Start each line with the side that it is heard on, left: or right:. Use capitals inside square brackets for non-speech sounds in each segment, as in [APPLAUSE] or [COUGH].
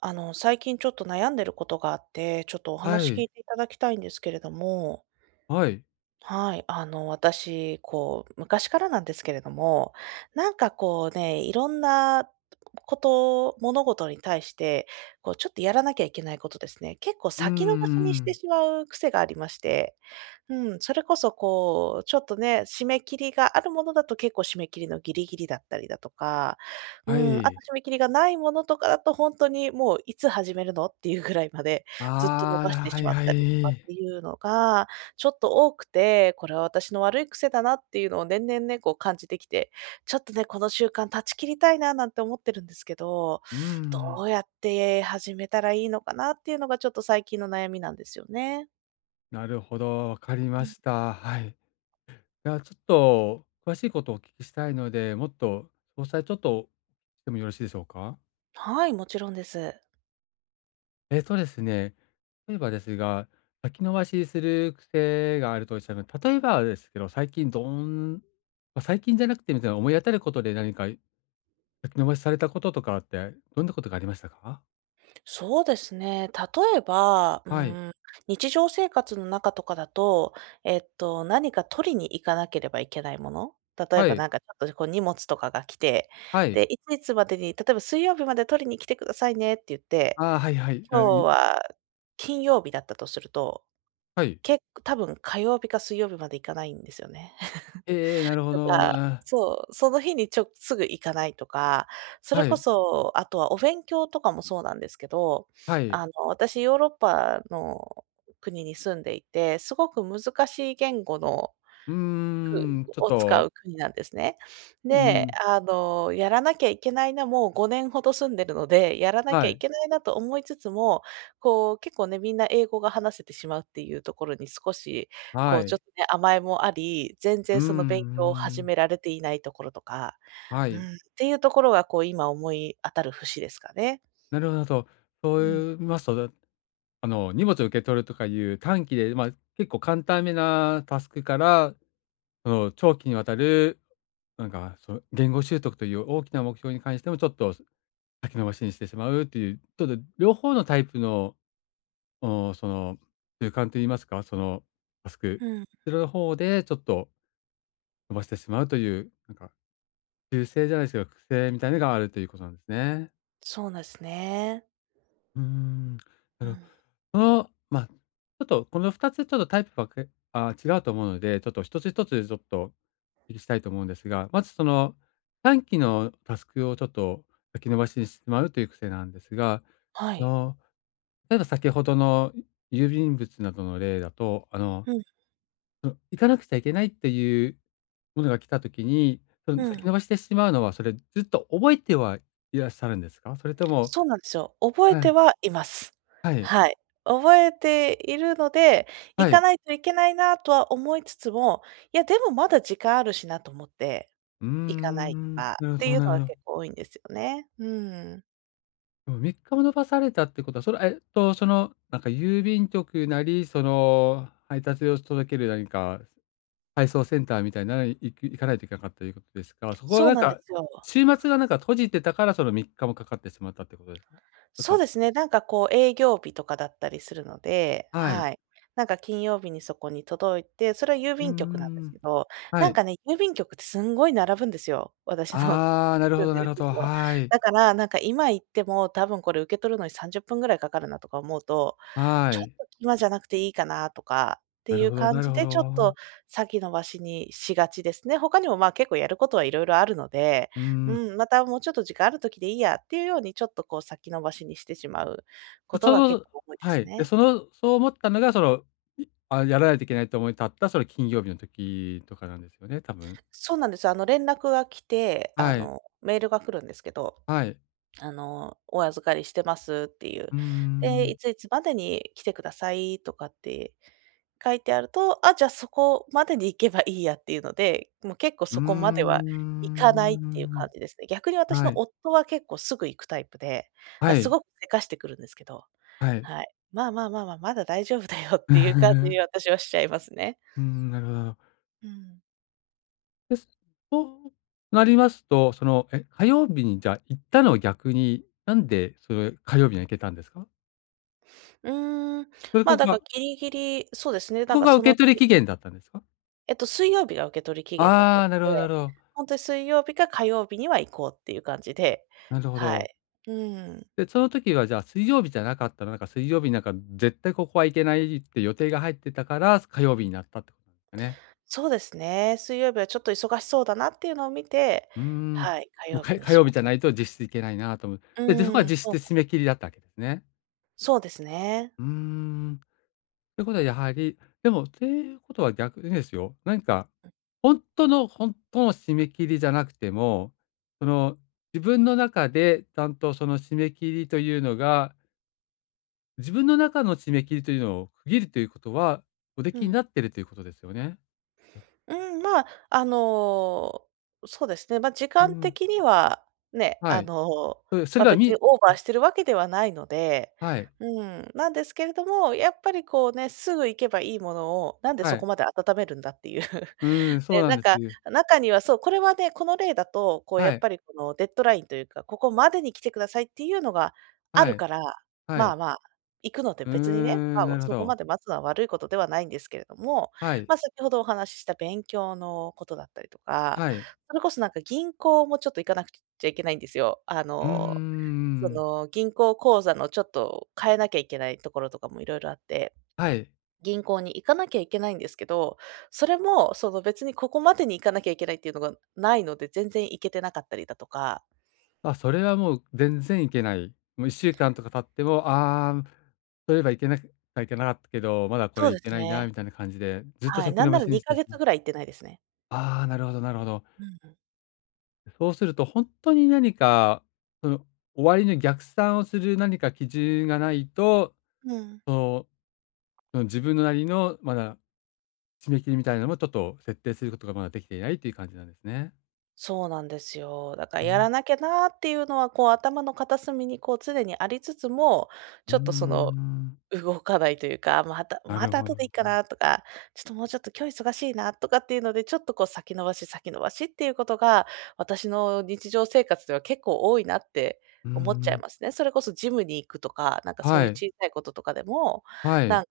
right: 最近ちょっと悩んでることがあって、ちょっとお
left: は
right: 話聞い
left: い。
right: ていただきたいんですけれども。
left: はい。
right: はい、私、昔からなんですけれども、なんかこうね、いろんなこと、物事に対して、ちょっとやらなきゃいけないことですね、結構
left: うんうん
right: 先延ばしに
left: う
right: して
left: ん。
right: しまう癖がありまして、うん、それこそこう、ちょっとね、締め切りがあるものだと結構締め切りのギリギリだったりだとか、う
left: は
right: ん、あと
left: い。
right: 締め切りがないものとかだと本当にもういつ始めるのっていうぐらいまでずっと延ばし
left: ああ、
right: て
left: は
right: し
left: い
right: まっ
left: は
right: たりとかっ
left: い。
right: ていうのが、ちょっと多くて、これは私の悪い癖だなっていうのを年々ね、こう感じてきて、ちょっとね、この習慣断ち切りたいななんて思ってるんですけど、
left: う
right: ど
left: ん。
right: うやって始めたらいいのかなっていうのがちょっと最近の悩みなんですよね。
left: なるほど、わかり
right: う
left: ま
right: ん、
left: した。はい。ではちょっと詳しいことをお聞きしたいので、もっと詳細ちょっとしてもよろしいでしょうか？
right: はい、もちろんです。
left: えっとですね、例えばですが、先延ばしする癖があるとおっしゃるので、例えばですけど、最近どんまあ、最近じゃなくてみたいな思い当たることで何か先延ばしされたこととかって、どんなことがありましたか？
right: そうですね。例えば、う
left: はい。
right: ん、日常生活の中とかだと、何か取りに行かなければいけないもの、例え
left: は
right: ば
left: い。
right: なんかちょっとこう荷物とかが来て、
left: は
right: で、
left: い。
right: いついつまでに、例えば「水曜日まで取りに来てくださいね」って言って、
left: ああ、はいはい。
right: 今
left: あ
right: 日
left: い
right: は金曜日だったとすると、
left: はい。
right: 結構多分火曜日か水曜日まで行かないんですよね。
left: ええなるほ
right: と
left: ど。
right: か、
left: あ
right: そう、その日にちょすぐ行かないとか、それ
left: は
right: こ
left: い、
right: そ、あとはお勉強とかもそうなんですけど、
left: はい。
right: 私ヨーロッパの国に住んでいて、すごく難しい言語の
left: うー
right: く
left: ん、ちょっ
right: を使
left: と、
right: う国なんですね。
left: うー
right: で、
left: ん、
right: やらなきゃいけないな、もう5年ほど住んでるので、やらなきゃ
left: は
right: い
left: い、
right: けないなと思いつつも、こう、結構ね、みんな英語が話せてしまうっていうところに少し、こ
left: は
right: う、ちょっ
left: い。
right: とね、甘えもあり、全
left: うー
right: 然
left: んう
right: その勉強を
left: ん
right: 始
left: ん。
right: められていないところとか、
left: は
right: う
left: い。
right: ん、っていうところが、こう、今思い当たる節ですかね。
left: なるほどなるほど。そ
right: うん、
left: う言いますと、だあの、荷物を受け取るとかいう短期で、まあ、結構簡単めなタスクから、その、長期にわたる、なんか、その、言語習得という大きな目標に関しても、ちょっと先延ばしにしてしまうっていう、ちょっと両方のタイプのおお、その、習慣といいますか、そのタスク、
right: うん、
left: そちらの方でちょっと伸ばしてしまうという、なんか修正じゃないですけど、癖みたいなのがあるということなんですね。
right: そうなんですね。
left: うーん、
right: う
left: なる
right: ん、
left: ほど。その、まあ、ちょっとこの2つちょっとタイプはけあ、違うと思うので、ちょっと一つ一つちょっとお聞きしたいと思うんですが、まずその短期のタスクをちょっと先延ばしにしてしまうという癖なんですが、
right: は
left: あ
right: い。
left: の、例えば先ほどの郵便物などの例だと、あの
right: うん、
left: その、行かなくちゃいけないっていうものが来た時に、その、
right: うん。
left: 先延ばしてしまうのは、それ、ずっと覚えてはいらっしゃるんですか？それとも
right: そうなんですよ。覚え
left: は
right: て
left: い、
right: はいます。
left: はい、
right: はい。覚えているので、行
left: は
right: か
left: い。
right: ないといけないなとは思いつつも、いや、でもまだ時間あるしなと思って、
left: うー
right: 行かないと
left: ん、
right: かっ
left: なる
right: て
left: ほ
right: い
left: ど
right: う
left: な
right: の
left: る
right: が
left: ほど。
right: 結構多いんですよね。うん。
left: でも3日も延ばされたってことは、それ、その、なんか郵便局なり、その、配達を届ける何か配送センターみたいなのに行かないといけなかったということですが、そこは
right: そう
left: なん
right: なんで
left: か、
right: すよ。
left: 週末がなんか閉じてたから、その3日もかかってしまったってことですか？と
right: そう
left: か
right: ですね、なんかこう営業日とかだったりするので、
left: はい。
right: はい。なんか金曜日にそこに届いて、それは郵
left: うー
right: 便局なんです
left: ん、
right: けど、
left: は
right: なん
left: い。
right: かね、郵便局ってすんごい並ぶんですよ、私の
left: ああ、な
right: [LAUGHS]
left: る
right: 住
left: ほ
right: ん
left: ど
right: で
left: な
right: る
left: るほ
right: 国
left: ど。
right: も。
left: はい。
right: だから、なんか今行っても多分これ受け取るのに30分ぐらいかかるなとか思うと、
left: は
right: ちょっ
left: い。
right: と今じゃなくていいかなとかって
left: な
right: い
left: る
right: う
left: ほど
right: 感
left: なる
right: じ
left: ほ
right: で、ちょっ
left: ど。
right: と先延ばしにしがちですね。他にもまあ結構やることはいろいろあるので、
left: う
right: う
left: ーん。
right: ん、またもうちょっと時間ある時でいいやっていうように、ちょっとこう先延ばしにしてしまうこと
left: そ
right: が結
left: の
right: 構多いで
left: は
right: す
left: い。で、
right: ね。
left: その、そう思ったのが、その、いあ、やらないといけないと思い立った、その金曜日の時とかなんですよね、多分。
right: そうなんです。連絡が来て、
left: はい。
right: メールが来るんですけど、
left: はい。
right: お預かりしてますっていう。
left: うー
right: で、い
left: ん。
right: ついつまでに来てくださいとかって書いてあると、あ、じゃあそこまでに行けばいいやっていうので、もう結構
left: うー
right: そこまでは行かないっていう
left: ん。
right: 感じですね。逆に私
left: は
right: の
left: い。
right: 夫は結構すぐ行くタイプで、
left: は
right: あ、す
left: い。
right: ごく急かしてくるんですけど、
left: はい。
right: はい。まあまあまあまあ、まだ大丈夫だよっていう感じに
left: [LAUGHS]
right: 私はしちゃいますね。
left: うん、なるほどなるほど。
right: うん。
left: です。となりますと、その、え、火曜日にじゃあ行ったのを逆に、なんでそれ火曜日には行けたんですか？
right: うーん、
left: それ
right: まあ、
left: こ
right: だか
left: が
right: らギリギリ、そうですね、
left: そ
right: なん
left: こ
right: か
left: が
right: そ
left: 受け
right: の
left: 取り
right: 日
left: 期限だったんですか？
right: 水曜日が受け取り期限だったの
left: ああ、なるほどな
right: で、
left: るほど。
right: ほんとに水曜日か火曜日には行こうっていう感じで、
left: なるほ
right: は
left: ど。
right: い。うん。
left: で、その時はじゃあ水曜日じゃなかったら、なんか水曜日なんか絶対ここは行けないって予定が入ってたから、火曜日になったってことなんですかね。
right: そうですね。水曜日はちょっと忙しそうだなっていうのを見て、
left: うーん。
right: はい、火
left: もう
right: 曜日
left: か
right: に
left: 火
right: し
left: 曜
right: ま
left: 日じ
right: し
left: ゃ
right: た。
left: ないと実質行けないなと思う。で、で、そこは
right: うん、そ
left: 実質締
right: う、
left: め切りだったわけですね。
right: そうですね。
left: うーん。ということはやはり、でもていうことは逆にですよ、何か、本当の本当の締め切りじゃなくても、その、自分の中でちゃんとその締め切りというのが自分の中の締め切りというのを区切るということは、おで
right: う
left: きに
right: ん。
left: なってるということですよね？
right: うん、まあ、そうですね、まあ、時
left: う
right: 間
left: ん、
right: 的には、ね、
left: はい。それそれ
right: まあ、
left: では
right: 別に
left: み
right: オーバーしてるわけではないので、
left: はい、
right: うん、なんですけれども、やっぱりこうね、すぐ行けばいいものを、なんでそ
left: は
right: こ
left: い。
right: まで温めるんだっていう。[LAUGHS]
left: うーん、そ
right: で、
left: うな
right: な
left: ん
right: ん
left: で
right: か、
left: す。
right: 中にはそう、これはね、この例だと、こうや
left: は
right: っ
left: い、
right: ぱりこのデッドラインというか、ここまでに来てくださいっていうのがあ
left: は
right: る
left: い、
right: から、
left: は
right: まあ
left: い。
right: まあ、行くので
left: うー
right: 別にね、ま
left: ん、
right: あ、
left: なるほ
right: そこま
left: ど。
right: で待つのは悪いことではないんですけれども、
left: はい、
right: まあ、先ほどお話しした勉強のことだったりとか、
left: はい。
right: それこそなんか銀行もちょっと行かなくちゃいけないんですよ。
left: うー
right: そ
left: ん。
right: の、銀行口座のちょっと変えなきゃいけないところとかもいろいろあって、
left: はい。
right: 銀行に行かなきゃいけないんですけど、それもその別にここまでに行かなきゃいけないっていうのがないので、全然行けてなかったりだとか、
left: あ、それはもう全然いけない。もう1週間とか経っても、ああ、そういえばいけなくはいけなかったけど、まだこ
right: そ
left: れ
right: うで
left: いけ
right: す
left: ない
right: ね。
left: なみたいな感じで、ずっと
right: はい、
left: 先
right: なん
left: 延
right: な
left: ば
right: ら
left: しにし
right: 2
left: てし
right: ヶ
left: ま
right: 月
left: う。
right: ぐらい行ってないですね。
left: ああ、なるほどなるほど。
right: うん。
left: そうすると本当に何か、その、終わりの逆算をする何か基準がないと、
right: うん、
left: その、その自分のなりのまだ締め切りみたいなのもちょっと設定することがまだできていないという感じなんですね。
right: そうなんですよ。だから
left: う
right: やら
left: ん、
right: なきゃなーっていうのは、こう頭の片隅にこう常にありつつも、
left: う
right: ちょ
left: ー
right: っとその、
left: ん。
right: 動かないというか、また
left: な
right: ま
left: る
right: た
left: ほ
right: 後でいい
left: ど。
right: かなとか、ちょっともうちょっと今日忙しいなとかっていうので、ちょっとこう先延ばし先延ばしっていうことが、私の日常生活では結構多いなって
left: う
right: 思っちゃい
left: ん。
right: ますね。それこそジムに行くとか、なんかそう
left: は
right: いう
left: い
right: 小さいこととかでも、
left: は
right: な
left: い
right: んか、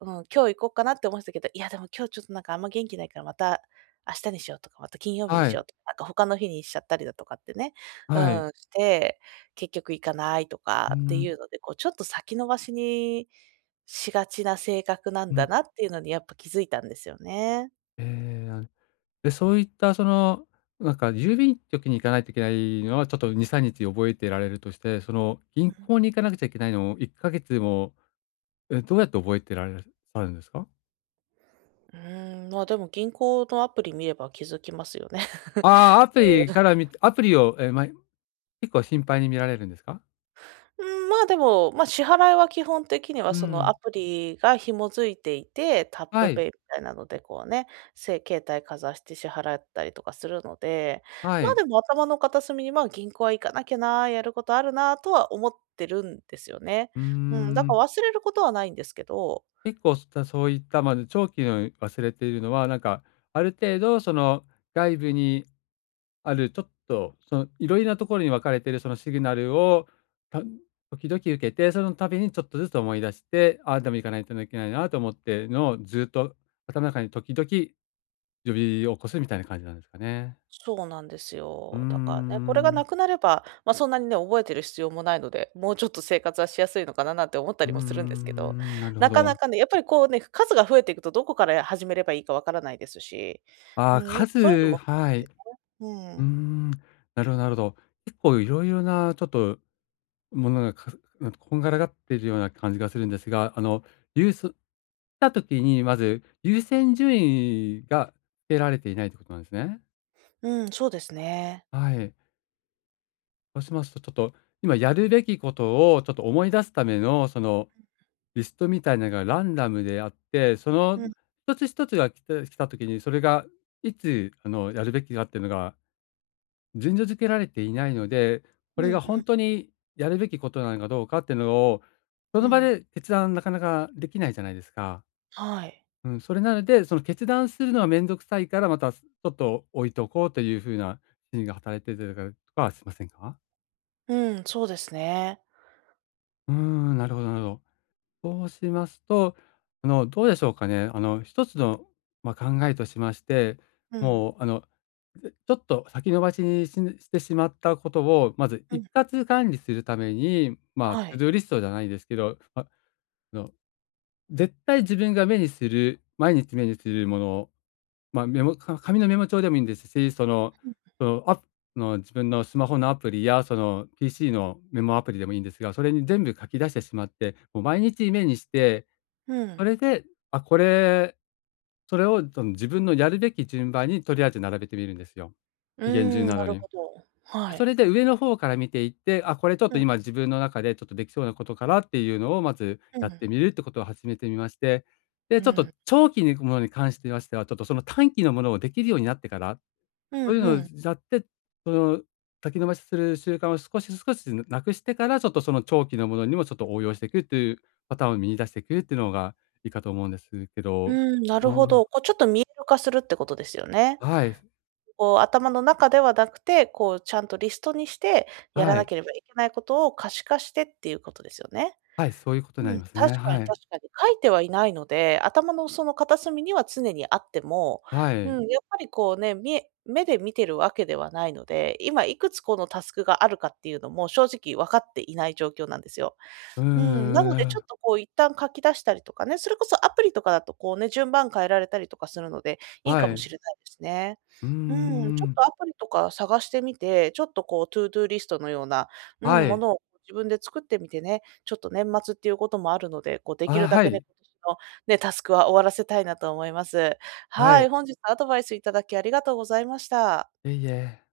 right: うん、今日行こうかなって思ってたけど、いやでも今日ちょっとなんかあんま元気ないからまた明日にしようとか、また金曜日に
left: は
right: しよ
left: い
right: うとか、なんか他の日にしちゃったりだとかってね、う
left: はいうん、
right: ん、して結局行かないとかっていうので、こうちょっと先延ばしにしがちな性格なん
left: う
right: だ
left: ん。
right: なっていうのにやっぱ気づいたんですよね。
left: ええ、あで、そういったその、なんか郵便局に行かないといけないのはちょっと2、3日覚えてられるとして、その銀
right: うん。
left: 行に行かなくちゃいけないのを1か月も、え、どうやって覚えてられるされるんですか？
right: うーん、まあ、でも銀行のアプリ見れば気づきますよね。[LAUGHS]
left: ああ、アプリから見てアプリを、え、ま、結構頻繁に見られるんですか？
right: うん、まあ、でも、まあ、支払いは基本的には
left: う
right: そのア
left: ん。
right: プリが紐づいていて、タップ
left: は
right: ペイ
left: い、
right: みたいなのでこうね、せ携帯かざして支払ったりとかするので、
left: は
right: まあ、
left: い。
right: でも頭の片隅に、まあ、銀行は行かなきゃな、やることあるなとは思ってるんですよね。
left: うー
right: うん、だか
left: ん、
right: ら忘れることはないんですけど、
left: 結構すたそういった、ま、長期の忘れているのは、なんか、ある程度その外部にある、ちょっと、その、いろいろなところに分かれているそのシグナルを、た時々受けて、その度にちょっとずつ思い出して、ああでも行かないといけないなと思ってのをずっと頭の中に時々呼び起こすみたいな感じなんですかね。
right: そうなんです
left: うー
right: よ。だからね、これがな
left: ん。
right: くなれば、まあ、そんなにね、覚えてる必要もないので、もうちょっと生活はしやすいのかななんて思った
left: うー
right: りもするんですけど、
left: ん、なるほ
right: なかな
left: ど。
right: かね、やっぱりこうね、数が増えていくとどこから始めればいいかわからないですし、
left: あ
right: う
left: あ、
right: ん、なんかそういうの
left: 数
right: もあっ
left: はい。う
right: てね、う
left: ー
right: ん。
left: ん、なるほどなるほど。結構いろいろなちょっと、ものが、かなんかこんがらがっているような感じがするんですが、あの、ゆうすた時にまず優先順位がつけられていないってことなんですね。
right: うん、そうですね。
left: はい。そうしますとちょっと、今やるべきことをちょっと思い出すための、その、リストみたいなのがランダムであって、その
right: うん、
left: 一つ一つが来た時に、それがいつ、あの、やるべきかっていうのが順序付けられていないので、
right: う
left: こ
right: ん、
left: れ
right: う
left: が
right: ん、
left: 本当にやるべきことなのかどうかっていうのを、そ
right: う
left: の場
right: ん。
left: で決断なかなかできないじゃないですか。
right: はい。
left: うん、それなので、その決断するのは面倒くさいから、またちょっと置いとこうというふうな心理が働いてたりとかはしませんか？
right: うん、そうですね。
left: うーん、なるほどなるほど。そうしますと、あの、どうでしょうかね。あの、一つの、まあ、考えとしまして、
right: うん、
left: もう、あのでちょっと先延ばしにしてしまったことを、まず
right: う
left: 一
right: ん、
left: 括管理するために、まあ、ト
right: は
left: ゥー
right: い。
left: ドゥーリストじゃないですけど、ああの、絶対自分が目にする、毎日目にするものを、まあ、メモか紙のメモ帳でもいいんですし、その、
right: うん、
left: その、アプの自分のスマホのアプリや、その PC のメモアプリでもいいんですが、それに全部書き出してしまって、もう毎日目にして、
right: う
left: そ
right: ん。
left: れで、あ、これ、それをその自分のやるべき順番にとりあえず並べてみるんですよ。
right: う
left: 期限順
right: ん、
left: な
right: な
left: ど
right: る
left: に。
right: ほど。は
left: そ
right: い。
left: れで上の方から見ていって、あ、これちょっ
right: う
left: と
right: ん、
left: 今自分の中でちょっとできそうなことからっていうのをまず
right: うん、う
left: やっ
right: ん。
left: てみるってことを始めてみまして、で、ちょっと長期のものに関してましては、ちょっとその短期のものをできるようになってから、
right: う
left: そういう
right: ん、
left: の
right: う
left: を
right: ん。
left: やって、その先延ばしする習慣を少し少しなくしてから、ちょっとその長期のものにもちょっと応用していくっていうパターンを見出していくっていうのがいいかと思うんですけ
right: う
left: ど、
right: ん、なるほ
left: もう
right: ど。こうちょっと見える化するってことですよね。
left: はい、
right: こう頭の中ではなくて、こうちゃんとリストにして、やら
left: は
right: な
left: い、
right: ければいけないことを可視化してっていうことですよね。
left: はい、そういうことにな
right: う
left: り
right: ん、
left: ます
right: 確
left: ね。
right: か
left: は
right: に
left: い、
right: 確かに。書いてはいないので、頭のその片隅には常にあっても、
left: は
right: うん、
left: い。
right: やっぱりこうね、みえ目で見てるわけではないので、今いくつこのタスクがあるかっていうのも正直分かっていない状況なんですよ。
left: う
right: うん、な
left: んん
right: の
left: な
right: で
left: る
right: ち
left: ほ
right: ょっ
left: ど
right: とこう一旦書き出したりとかね、それこそアプリとかだとこうね、順番変えられたりとかするので、いい
left: は
right: かもし
left: い。
right: れないですね。
left: うー
right: うん、ちょっ
left: ん。
right: とアプリとか探してみて、ちょっとこう ToDo リストのような、う
left: は
right: ん、も
left: い。
right: のを自分で作ってみてね、ちょっと年末っていうこともあるので、こうでき
left: あ、
right: るだ
left: は
right: けね、
left: い。
right: 今年のね、タスクは終わらせたいなと思います。
left: は
right: はい、
left: い。
right: 本日アドバイスいただきありがとうございました。
left: いえいえ。